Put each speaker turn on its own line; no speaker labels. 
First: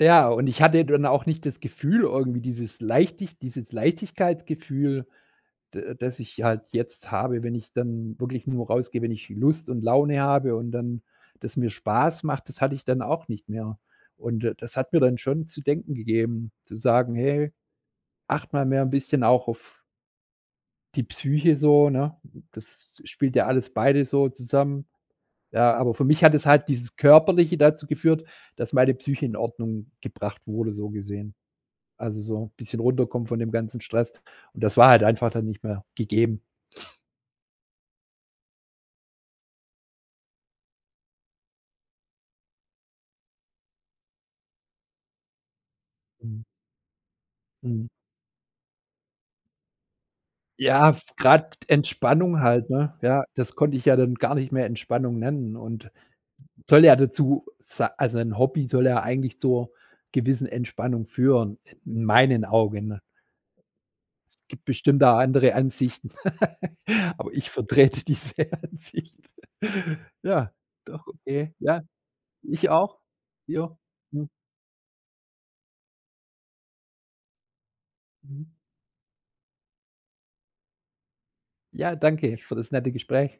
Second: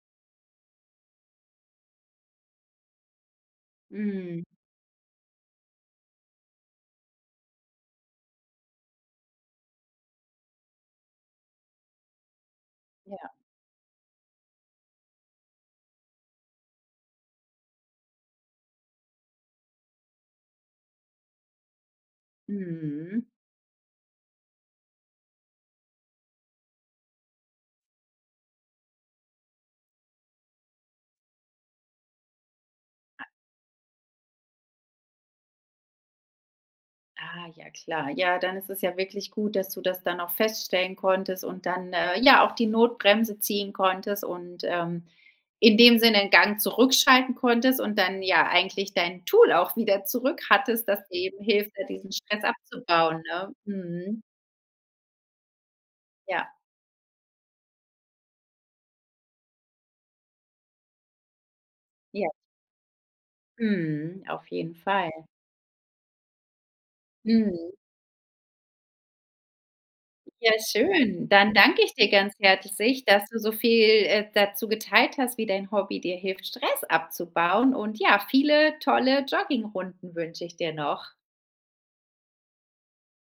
Ja, und ich hatte dann auch nicht das Gefühl irgendwie, dieses Leichtig dieses
Mhm.
Leichtigkeitsgefühl, da das ich halt jetzt habe, wenn ich dann wirklich nur rausgehe, wenn ich Lust und Laune habe und dann das mir Spaß macht. Das hatte ich dann auch
Ja.
nicht mehr. Und da das hat mir dann schon zu denken gegeben, zu sagen: „Hey, achte mal mehr 'n bisschen auch auf die Psyche so," ne? Das
Mhm.
spielt ja alles beide so zusammen. Ja, aber für mich hat es halt dieses Körperliche dazu geführt, dass meine Psyche in Ordnung gebracht wurde, so gesehen. Also, so bisschen runterkommen von dem ganzen Stress. Und das war halt einfach dann nicht mehr gegeben.
Ah, ja klar. Ja, dann ist es ja wirklich gut, dass du das dann noch feststellen konntest und dann, äh ja, auch die Notbremse ziehen konntest und, ähm, in dem Sinne 'n
Mhm.
Gang zurückschalten konntest
Mhm.
und dann, ja, eigentlich dein Tool auch wieder zurück hattest,
Ja,
das dir eben
grad
hilft, da diesen
Entspannung
Stress
halt, ne? Ja,
abzubauen, ne?
das konnte ich ja dann
Mhm.
gar nicht mehr Entspannung nennen. Und
Ja.
soll ja dazu sa also ein Hobby soll ja eigentlich zur gewissen Entspannung führen, in
Ja.
meinen Augen.
Mhm. Auf
Gibt
jeden
bestimmt
Fall.
a andere Ansichten. Aber ich
Mhm.
vertrete diese Ansicht. Ja,
Ja,
doch,
schön.
eh,
Dann
ja.
danke ich dir ganz
Ich auch.
herzlich, dass du so
Ja.
viel, äh,
Ja.
dazu geteilt hast, wie dein Hobby dir hilft, Stress abzubauen und ja,
Mhm.
viele tolle Joggingrunden wünsche ich dir noch.
Ja, danke für das nette Gespräch.